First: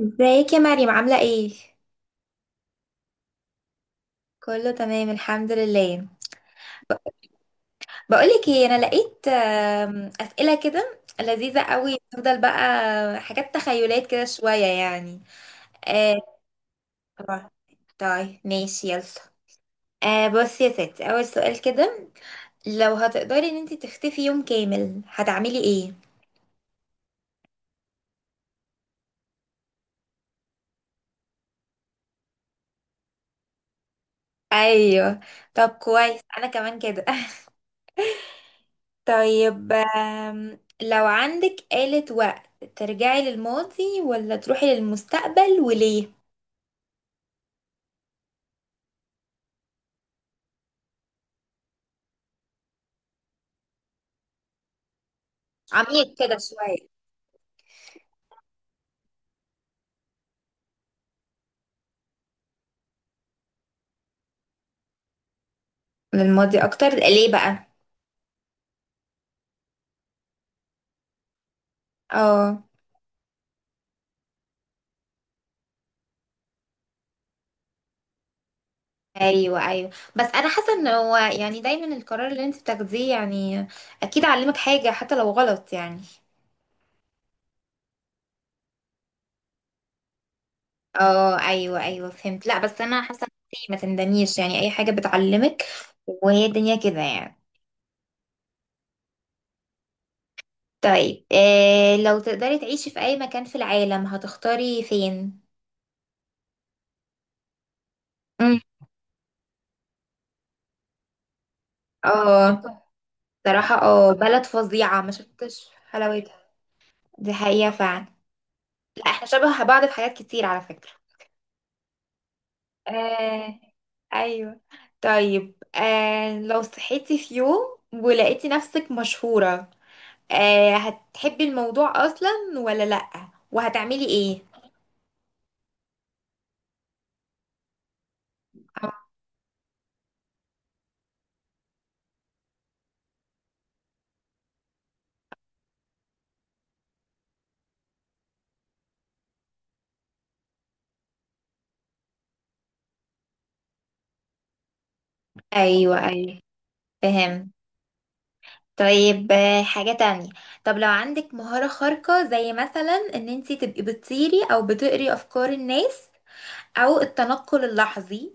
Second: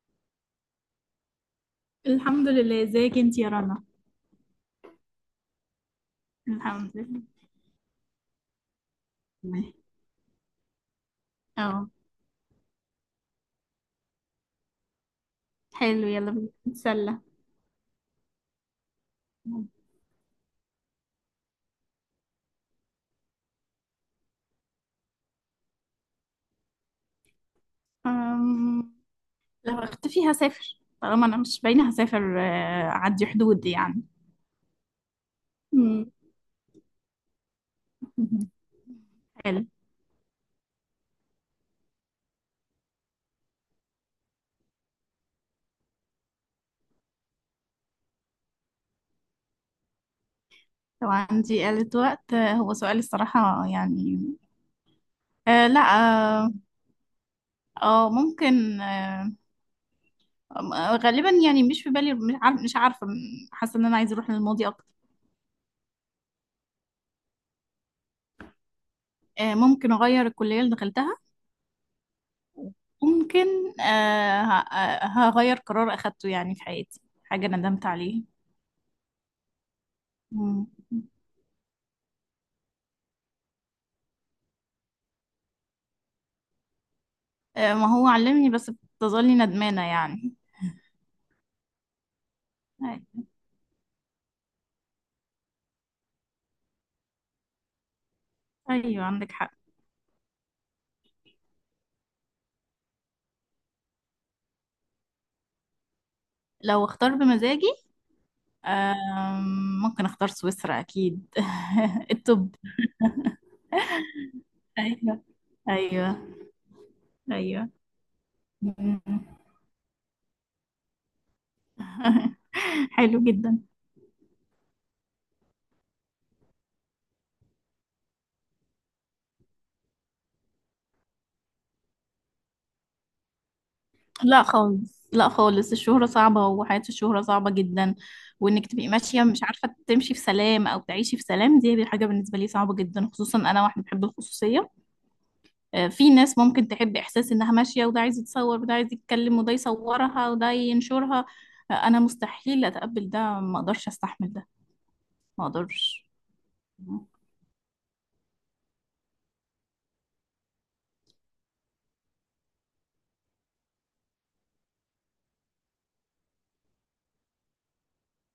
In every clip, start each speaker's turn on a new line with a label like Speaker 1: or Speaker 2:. Speaker 1: ازيك يا مريم عاملة ايه؟
Speaker 2: الحمد لله. ازيك انت يا رنا؟
Speaker 1: كله تمام الحمد لله.
Speaker 2: الحمد لله.
Speaker 1: بقولك ايه، انا لقيت
Speaker 2: تمام.
Speaker 1: اسئلة كده لذيذة
Speaker 2: اه.
Speaker 1: قوي، تفضل بقى. حاجات تخيلات كده شوية يعني.
Speaker 2: حلو،
Speaker 1: آه،
Speaker 2: يلا بينا نتسلى.
Speaker 1: طبعا. طيب ماشي يلا. بصي يا ستي اول سؤال كده. لو هتقدري ان انت تختفي يوم كامل هتعملي ايه؟
Speaker 2: أم... لو اختفي هسافر، طالما انا مش باينه هسافر، اعدي حدود يعني.
Speaker 1: ايوه. طب
Speaker 2: مم.
Speaker 1: كويس انا كمان كده
Speaker 2: حلو.
Speaker 1: طيب لو عندك آلة وقت ترجعي للماضي ولا تروحي للمستقبل وليه؟
Speaker 2: لو عندي آلة وقت، هو سؤال الصراحة يعني. آه لا
Speaker 1: عميق كده
Speaker 2: اه
Speaker 1: شوية.
Speaker 2: آه، ممكن. غالبا يعني، مش في بالي، مش عارفة. حاسة ان انا عايزة اروح للماضي اكتر.
Speaker 1: للماضي أكتر ليه بقى؟
Speaker 2: ممكن اغير الكلية اللي دخلتها.
Speaker 1: اه
Speaker 2: ممكن. هغير قرار أخدته يعني في حياتي، حاجة ندمت عليها.
Speaker 1: ايوه ايوه. بس انا
Speaker 2: مم.
Speaker 1: حاسه ان هو يعني دايما القرار اللي انت بتاخديه يعني اكيد علمك حاجه حتى لو غلط يعني.
Speaker 2: آه، ما هو علمني، بس بتظلي ندمانة يعني.
Speaker 1: اه ايوه ايوه فهمت. لا بس انا
Speaker 2: أي-
Speaker 1: حاسه ان انتي ما تندميش، يعني اي حاجه بتعلمك وهي الدنيا كده يعني.
Speaker 2: أيوة، عندك حق.
Speaker 1: طيب إيه، لو تقدري تعيشي في اي مكان في العالم هتختاري فين؟
Speaker 2: لو اختار بمزاجي،
Speaker 1: امم.
Speaker 2: آه، ممكن اختار سويسرا أكيد الطب.
Speaker 1: اه صراحة اه بلد فظيعة ما
Speaker 2: أيوة.
Speaker 1: شفتش حلاوتها.
Speaker 2: أيوة.
Speaker 1: دي
Speaker 2: أيوة.
Speaker 1: حقيقة فعلا.
Speaker 2: مم.
Speaker 1: لا احنا شبه بعض في حاجات كتير على فكرة.
Speaker 2: حلو جدا.
Speaker 1: آه ايوه. طيب لو صحيتي في يوم ولقيتي نفسك مشهورة، آه هتحبي الموضوع اصلا ولا لأ؟ وهتعملي ايه؟
Speaker 2: لا خالص، لا خالص، الشهرة صعبة، وحياة الشهرة صعبة جدا. وانك تبقي
Speaker 1: آه،
Speaker 2: ماشية مش عارفة تمشي في سلام او تعيشي في سلام، دي حاجة بالنسبة لي صعبة جدا، خصوصا انا واحدة بحب الخصوصية. آه، في ناس ممكن تحب احساس انها ماشية، وده عايز يتصور، وده عايز يتكلم، وده يصورها، وده ينشرها. آه، انا مستحيل اتقبل ده، ما اقدرش استحمل ده، ما
Speaker 1: ايوه
Speaker 2: اقدرش.
Speaker 1: ايوه فهم. طيب حاجة تانية. طب لو عندك مهارة خارقة زي مثلا ان انتي تبقي بتطيري او بتقري افكار الناس، او التنقل اللحظي،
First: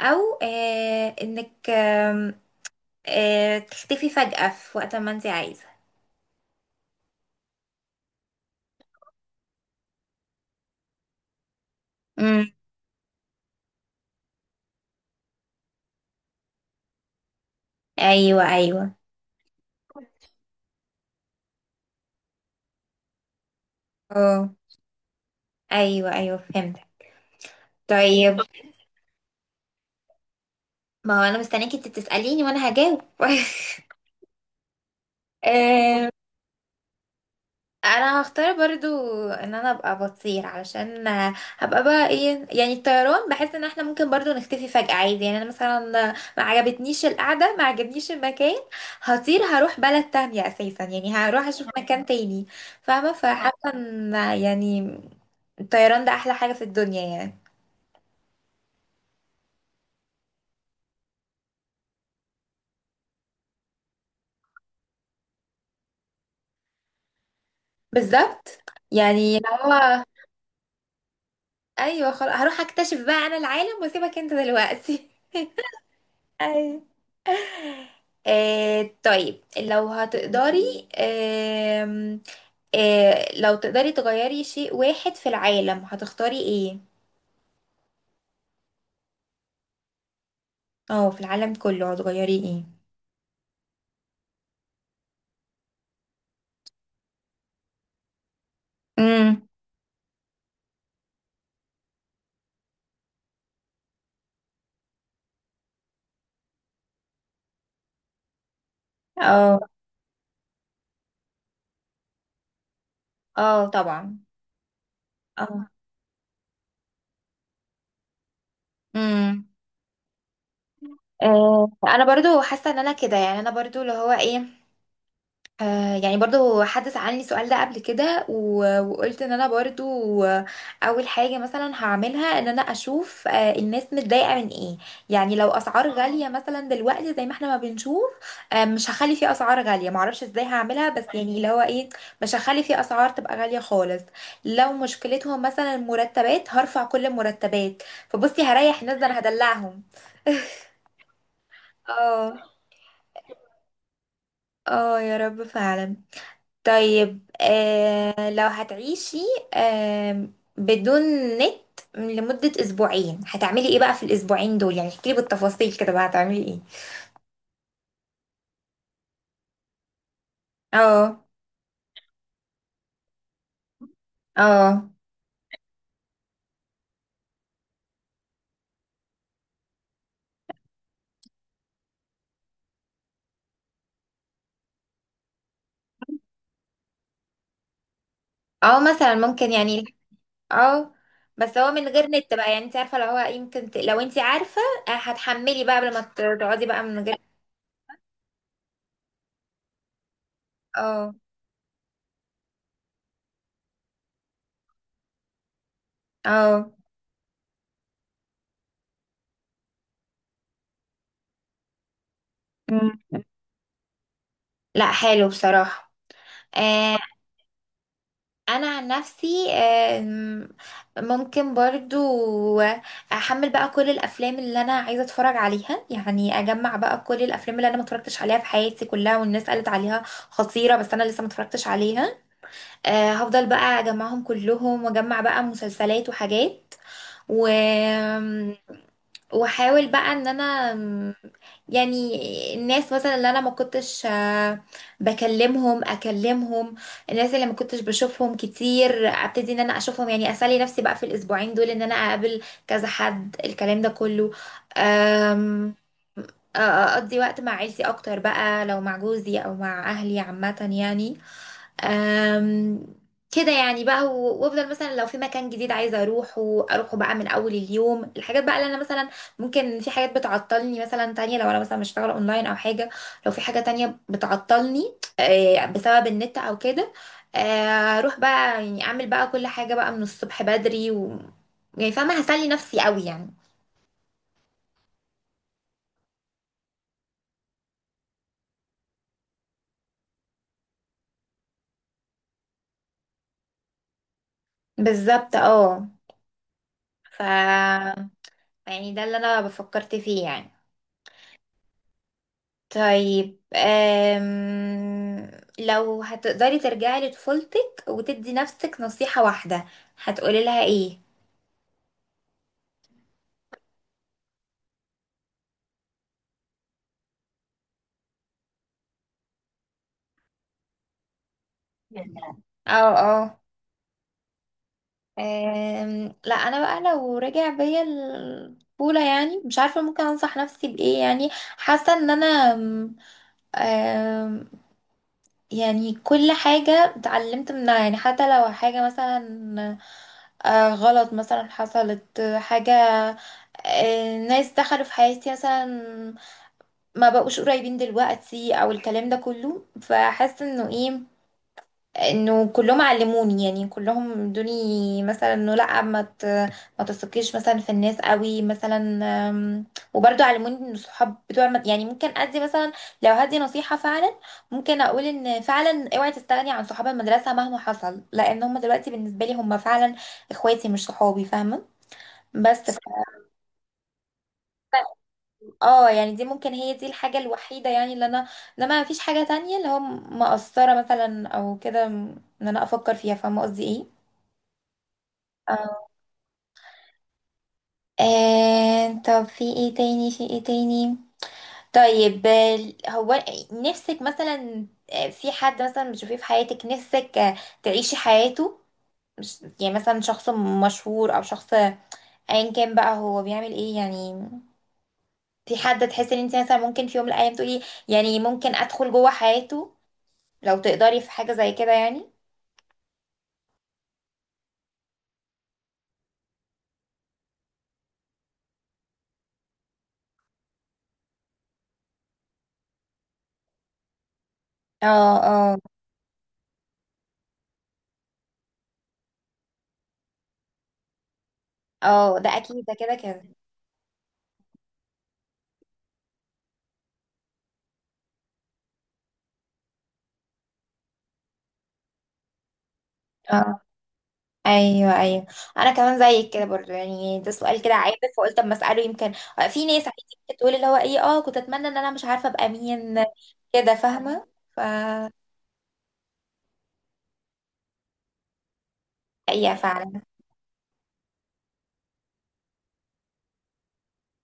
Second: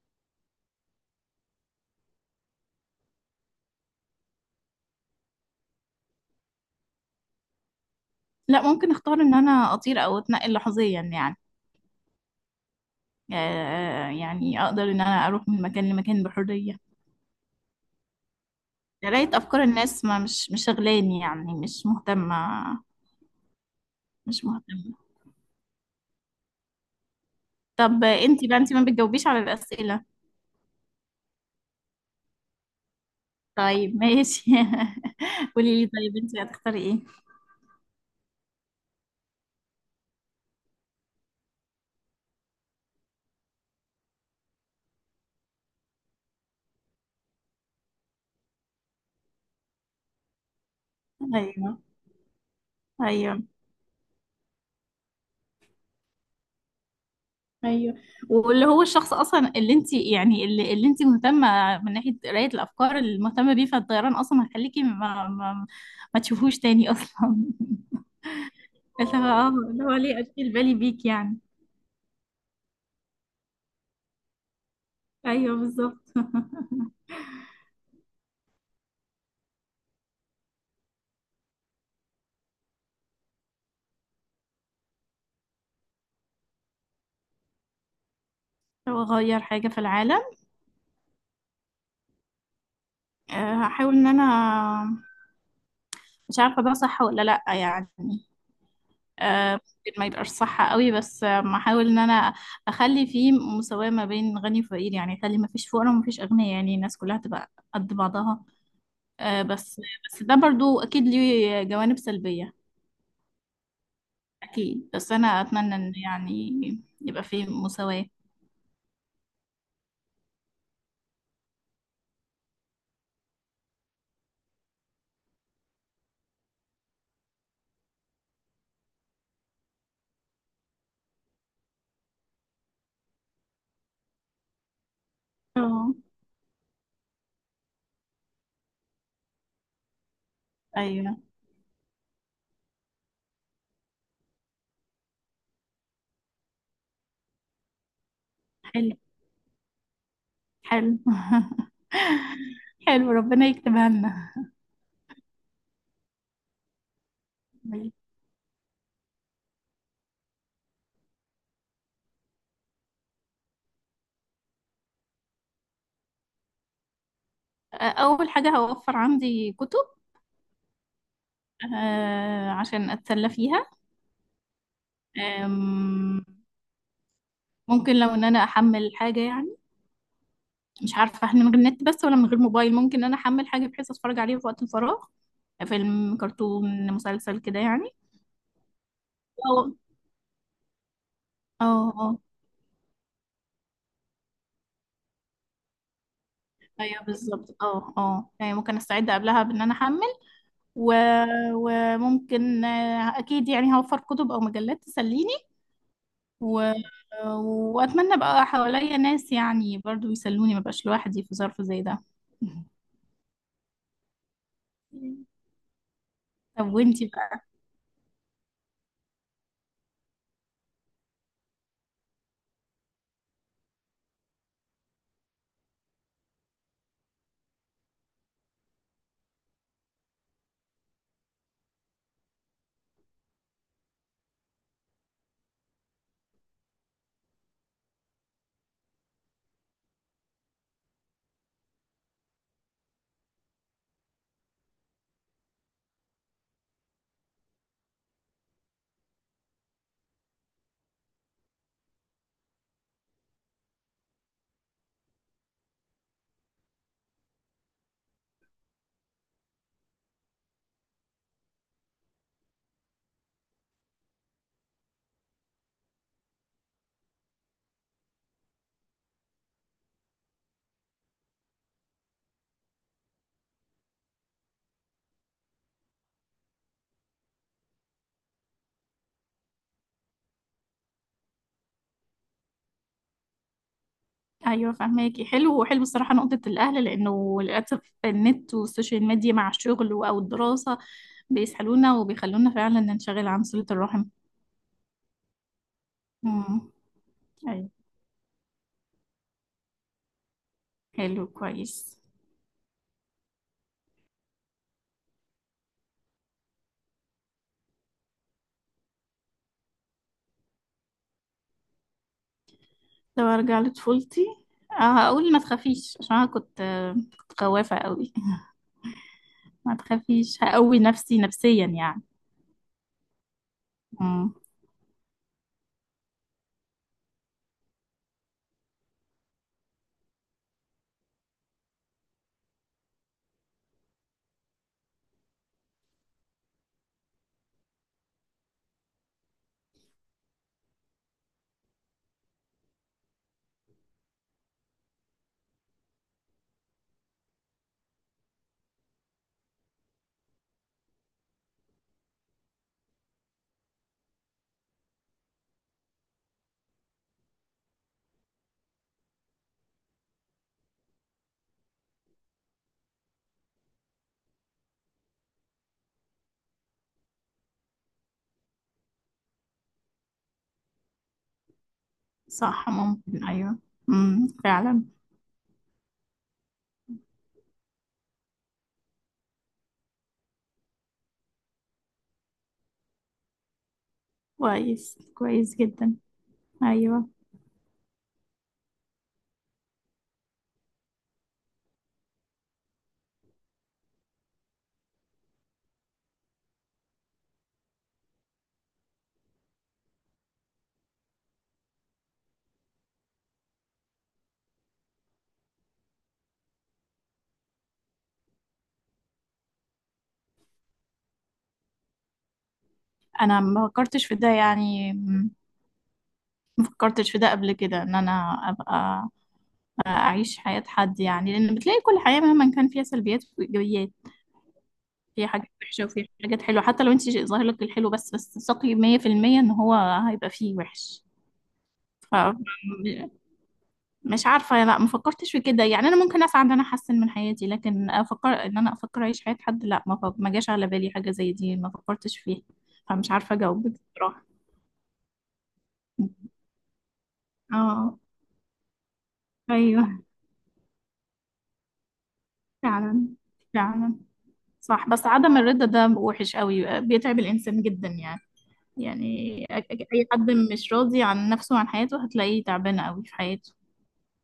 Speaker 1: او آه انك آه تختفي فجأة في وقت ما انت عايزة.
Speaker 2: لا، ممكن اختار ان انا اطير او اتنقل لحظيا يعني.
Speaker 1: امم،
Speaker 2: آه، يعني اقدر ان انا اروح من مكان لمكان بحرية.
Speaker 1: ايوه ايوه.
Speaker 2: قراية أفكار الناس ما مش شغلاني يعني، مش مهتمة. مش
Speaker 1: اه
Speaker 2: مهتمة.
Speaker 1: ايوه ايوه فهمت.
Speaker 2: طب
Speaker 1: طيب
Speaker 2: انتي بقى، انتي ما بتجاوبيش على الأسئلة؟
Speaker 1: ما هو انا مستنيك انت تسأليني وانا هجاوب.
Speaker 2: طيب ماشي. قولي لي،
Speaker 1: آم،
Speaker 2: طيب انتي هتختاري ايه؟
Speaker 1: انا هختار برضو ان انا ابقى بطير، علشان هبقى بقى ايه يعني. الطيران بحس ان احنا ممكن برضو نختفي فجأة عادي يعني. انا مثلا ما عجبتنيش القعدة ما عجبنيش المكان، هطير هروح بلد تانية اساسا. يعني هروح اشوف
Speaker 2: ايوه.
Speaker 1: مكان تاني، فاهمة؟
Speaker 2: ايوه.
Speaker 1: فحاسة ان يعني الطيران ده احلى حاجة في الدنيا يعني.
Speaker 2: ايوه. واللي هو الشخص اصلا اللي انت يعني اللي انت مهتمه من ناحيه قرايه الافكار اللي مهتمه بيه، فالطيران اصلا هيخليكي ما تشوفوش تاني اصلا
Speaker 1: بالظبط،
Speaker 2: اللي هو
Speaker 1: يعني اللي
Speaker 2: اه، اللي هو
Speaker 1: هو
Speaker 2: ليه اشيل بالي بيك يعني.
Speaker 1: ايوه. خلاص، هروح اكتشف بقى انا العالم واسيبك انت دلوقتي.
Speaker 2: ايوه، بالظبط
Speaker 1: ايوه. آه طيب لو هتقدري آه، لو تقدري تغيري شيء واحد في العالم هتختاري ايه؟
Speaker 2: لو اغير حاجه في العالم،
Speaker 1: اه في العالم كله هتغيري ايه؟
Speaker 2: آه، هحاول ان انا، مش عارفه ده صح ولا لا يعني،
Speaker 1: امم.
Speaker 2: ممكن ما يبقاش صح قوي، بس آه، احاول ان انا اخلي فيه مساواه ما بين غني وفقير يعني، اخلي ما فيش فقراء وما فيش اغنياء، يعني الناس كلها تبقى قد بعضها. آه،
Speaker 1: اه
Speaker 2: بس ده برضو اكيد ليه جوانب سلبيه.
Speaker 1: اه طبعا.
Speaker 2: اكيد، بس انا
Speaker 1: اه.
Speaker 2: اتمنى ان يعني يبقى فيه مساواه.
Speaker 1: امم. آه انا برضو حاسه ان انا كده، يعني انا برضو اللي هو ايه. يعني برضو حد سألني السؤال ده قبل كده وقلت ان انا برضو اول حاجة مثلا هعملها ان انا اشوف الناس متضايقة من ايه. يعني لو اسعار اه
Speaker 2: اه.
Speaker 1: غالية مثلا دلوقتي زي ما احنا ما بنشوف، مش هخلي في اسعار غالية، معرفش ازاي هعملها، بس
Speaker 2: ايوه.
Speaker 1: يعني اللي هو ايه، مش هخلي في اسعار تبقى غالية خالص. لو مشكلتهم مثلا المرتبات، هرفع كل المرتبات. فبصي هريح
Speaker 2: حلو.
Speaker 1: الناس، ده انا هدلعهم.
Speaker 2: حلو.
Speaker 1: اه
Speaker 2: حلو، ربنا يكتبها لنا.
Speaker 1: اه يا رب فعلا. طيب لو هتعيشي آه بدون نت لمدة أسبوعين هتعملي ايه بقى في الأسبوعين دول؟ يعني احكيلي بالتفاصيل كده بقى هتعملي ايه.
Speaker 2: أول حاجة هوفر عندي كتب،
Speaker 1: اه.
Speaker 2: آه، عشان أتسلى فيها.
Speaker 1: اه.
Speaker 2: آم، ممكن لو إن أنا أحمل حاجة يعني، مش عارفة إحنا من غير نت بس ولا من غير موبايل، ممكن إن أنا أحمل حاجة بحيث أتفرج عليها في وقت الفراغ، فيلم، كرتون، مسلسل كده يعني.
Speaker 1: اه مثلا ممكن
Speaker 2: اه.
Speaker 1: يعني. اه. بس
Speaker 2: اه.
Speaker 1: هو من غير
Speaker 2: اه.
Speaker 1: نت بقى، يعني انت عارفة، لو هو يمكن لو انت عارفة هتحملي بقى قبل ما تقعدي بقى
Speaker 2: ايوه
Speaker 1: من غير.
Speaker 2: بالظبط، اه اه يعني ممكن استعد قبلها بان انا احمل. و...
Speaker 1: اه
Speaker 2: وممكن آه، اكيد يعني هوفر كتب او مجلات تسليني. و...
Speaker 1: اه.
Speaker 2: واتمنى بقى حواليا ناس يعني برضو يسلوني، ما بقاش لوحدي في ظرف زي ده.
Speaker 1: مم. لا حلو بصراحة.
Speaker 2: طب
Speaker 1: آه
Speaker 2: وانتي بقى؟
Speaker 1: انا عن نفسي ممكن برضو احمل بقى كل الافلام اللي انا عايزه اتفرج عليها. يعني اجمع بقى كل الافلام اللي انا ما اتفرجتش عليها في حياتي كلها، والناس قالت عليها خطيره بس انا لسه ما اتفرجتش عليها. هفضل بقى اجمعهم كلهم واجمع بقى مسلسلات وحاجات و... واحاول بقى ان انا يعني الناس مثلا اللي انا ما كنتش بكلمهم اكلمهم، الناس اللي ما كنتش بشوفهم كتير ابتدي ان انا اشوفهم. يعني اسالي نفسي بقى في الاسبوعين دول ان انا اقابل كذا حد الكلام ده كله. أم، اقضي وقت مع عيلتي اكتر بقى لو مع جوزي او مع اهلي عامة يعني. أم، كده يعني بقى وافضل مثلا لو في مكان جديد عايزه اروحه اروحه بقى من اول اليوم. الحاجات بقى اللي انا مثلا ممكن في حاجات بتعطلني مثلا تانية، لو انا مثلا بشتغل اونلاين او حاجه، لو في حاجه تانية بتعطلني بسبب النت او كده، اروح بقى يعني اعمل بقى كل حاجه بقى من الصبح بدري و يعني فاهمه، هسلي نفسي قوي يعني.
Speaker 2: ايوه فهماكي، حلو. وحلو الصراحه نقطه الاهل، لانه للاسف النت والسوشيال ميديا مع الشغل او الدراسه بيسحلونا وبيخلونا فعلا ننشغل عن صله الرحم.
Speaker 1: بالظبط اه.
Speaker 2: امم.
Speaker 1: ف
Speaker 2: ايوه.
Speaker 1: يعني ده اللي انا فكرت فيه يعني.
Speaker 2: حلو كويس.
Speaker 1: طيب لو هتقدري ترجعي لطفولتك وتدي نفسك نصيحة واحدة هتقولي لها ايه؟
Speaker 2: لو ارجع لطفولتي، آه، هقول ما تخافيش، عشان انا كنت آه، كنت خوافه قوي ما تخافيش، هقوي نفسي نفسيا يعني.
Speaker 1: يعني اه اه.
Speaker 2: امم.
Speaker 1: لا انا بقى لو رجع بيا الطفولة، يعني مش عارفة ممكن انصح نفسي بايه يعني. حاسة ان انا أم... أم، يعني كل حاجة اتعلمت منها. يعني حتى لو حاجة مثلا غلط مثلا حصلت حاجة، ناس دخلوا في حياتي مثلا، ما بقوش قريبين دلوقتي او الكلام ده كله، فحاسه انه ايه، انه كلهم علموني. يعني كلهم ادوني مثلا انه لا ما تثقيش مثلا في الناس قوي مثلا. أم، وبرضه علموني ان الصحاب بتوع يعني ممكن ادي مثلا، لو هدي نصيحه فعلا ممكن اقول ان فعلا اوعي تستغني عن صحاب المدرسه مهما حصل، لان هم دلوقتي بالنسبه لي هم فعلا اخواتي مش صحابي، فاهمه؟
Speaker 2: صح،
Speaker 1: بس
Speaker 2: ممكن ايوه. امم. فعلا.
Speaker 1: اه، يعني دي ممكن هي دي الحاجة الوحيدة يعني اللي انا، لما مفيش حاجة تانية اللي هو مقصرة مثلا او كده ان انا افكر فيها. فاهمة قصدي ايه؟
Speaker 2: كويس كويس
Speaker 1: اه.
Speaker 2: جدا. ايوه.
Speaker 1: آه طب في ايه تاني في ايه تاني. طيب هو نفسك مثلا في حد مثلا بتشوفيه في حياتك نفسك تعيشي حياته، مش يعني مثلا شخص مشهور او شخص ايا كان بقى هو بيعمل ايه يعني. في حد تحسي ان انت مثلا ممكن في يوم من الايام تقولي يعني ممكن ادخل جوه حياته لو تقدري، في حاجة زي كده يعني؟
Speaker 2: انا ما فكرتش في ده يعني، فكرتش في ده قبل كده، ان انا ابقى اعيش حياة حد يعني، لان بتلاقي كل حياة مهما كان فيها سلبيات وايجابيات،
Speaker 1: اه
Speaker 2: فيها حاجات
Speaker 1: اه
Speaker 2: وحشة وفيها حاجات حلوة، حتى لو انت ظاهر لك الحلو، بس ثقي 100% ان هو هيبقى فيه وحش. ف
Speaker 1: اه ده اكيد ده كده كده.
Speaker 2: مش عارفة، لا ما فكرتش في كده يعني. انا ممكن اسعى ان انا احسن من حياتي، لكن افكر ان انا افكر اعيش حياة حد، لا، ما جاش على بالي حاجة زي دي، ما فكرتش فيها. فمش عارفة
Speaker 1: اه
Speaker 2: اجاوبك بصراحة.
Speaker 1: ايوه ايوه، انا كمان زيك كده برضو يعني. ده سؤال كده عابر
Speaker 2: اه.
Speaker 1: فقلت اما اساله يمكن. في
Speaker 2: ايوه.
Speaker 1: ناس عادي بتقول اللي هو ايه اه كنت اتمنى ان انا مش عارفه ابقى مين
Speaker 2: فعلا.
Speaker 1: كده،
Speaker 2: فعلا
Speaker 1: فاهمه؟ ف
Speaker 2: صح. بس عدم الرضا ده وحش قوي، بيتعب الإنسان جدا يعني. يعني
Speaker 1: حقيقه فعلا،
Speaker 2: أي حد مش راضي عن نفسه وعن حياته هتلاقيه تعبان قوي في حياته.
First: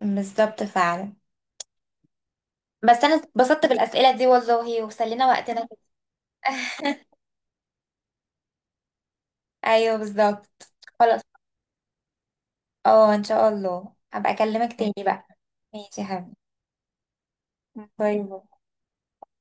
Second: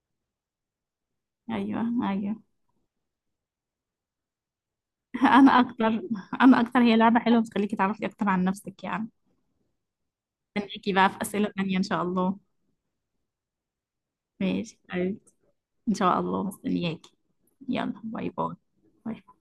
Speaker 1: بالظبط فعلا.
Speaker 2: أيوه. أيوه.
Speaker 1: بس انا اتبسطت بالاسئله دي والله وسلينا
Speaker 2: أنا
Speaker 1: وقتنا كده.
Speaker 2: أكتر. أنا أكتر، هي لعبة حلوة بتخليكي تعرفي أكتر عن نفسك يعني.
Speaker 1: ايوه بالظبط.
Speaker 2: مستنياكي بقى
Speaker 1: خلاص
Speaker 2: في أسئلة تانية إن شاء الله.
Speaker 1: اه ان شاء الله هبقى اكلمك
Speaker 2: ماشي
Speaker 1: تاني
Speaker 2: أيوة.
Speaker 1: بقى.
Speaker 2: إن
Speaker 1: ماشي يا
Speaker 2: شاء
Speaker 1: حبيبي،
Speaker 2: الله مستنياكي. يلا،
Speaker 1: باي
Speaker 2: باي
Speaker 1: باي.
Speaker 2: باي. باي.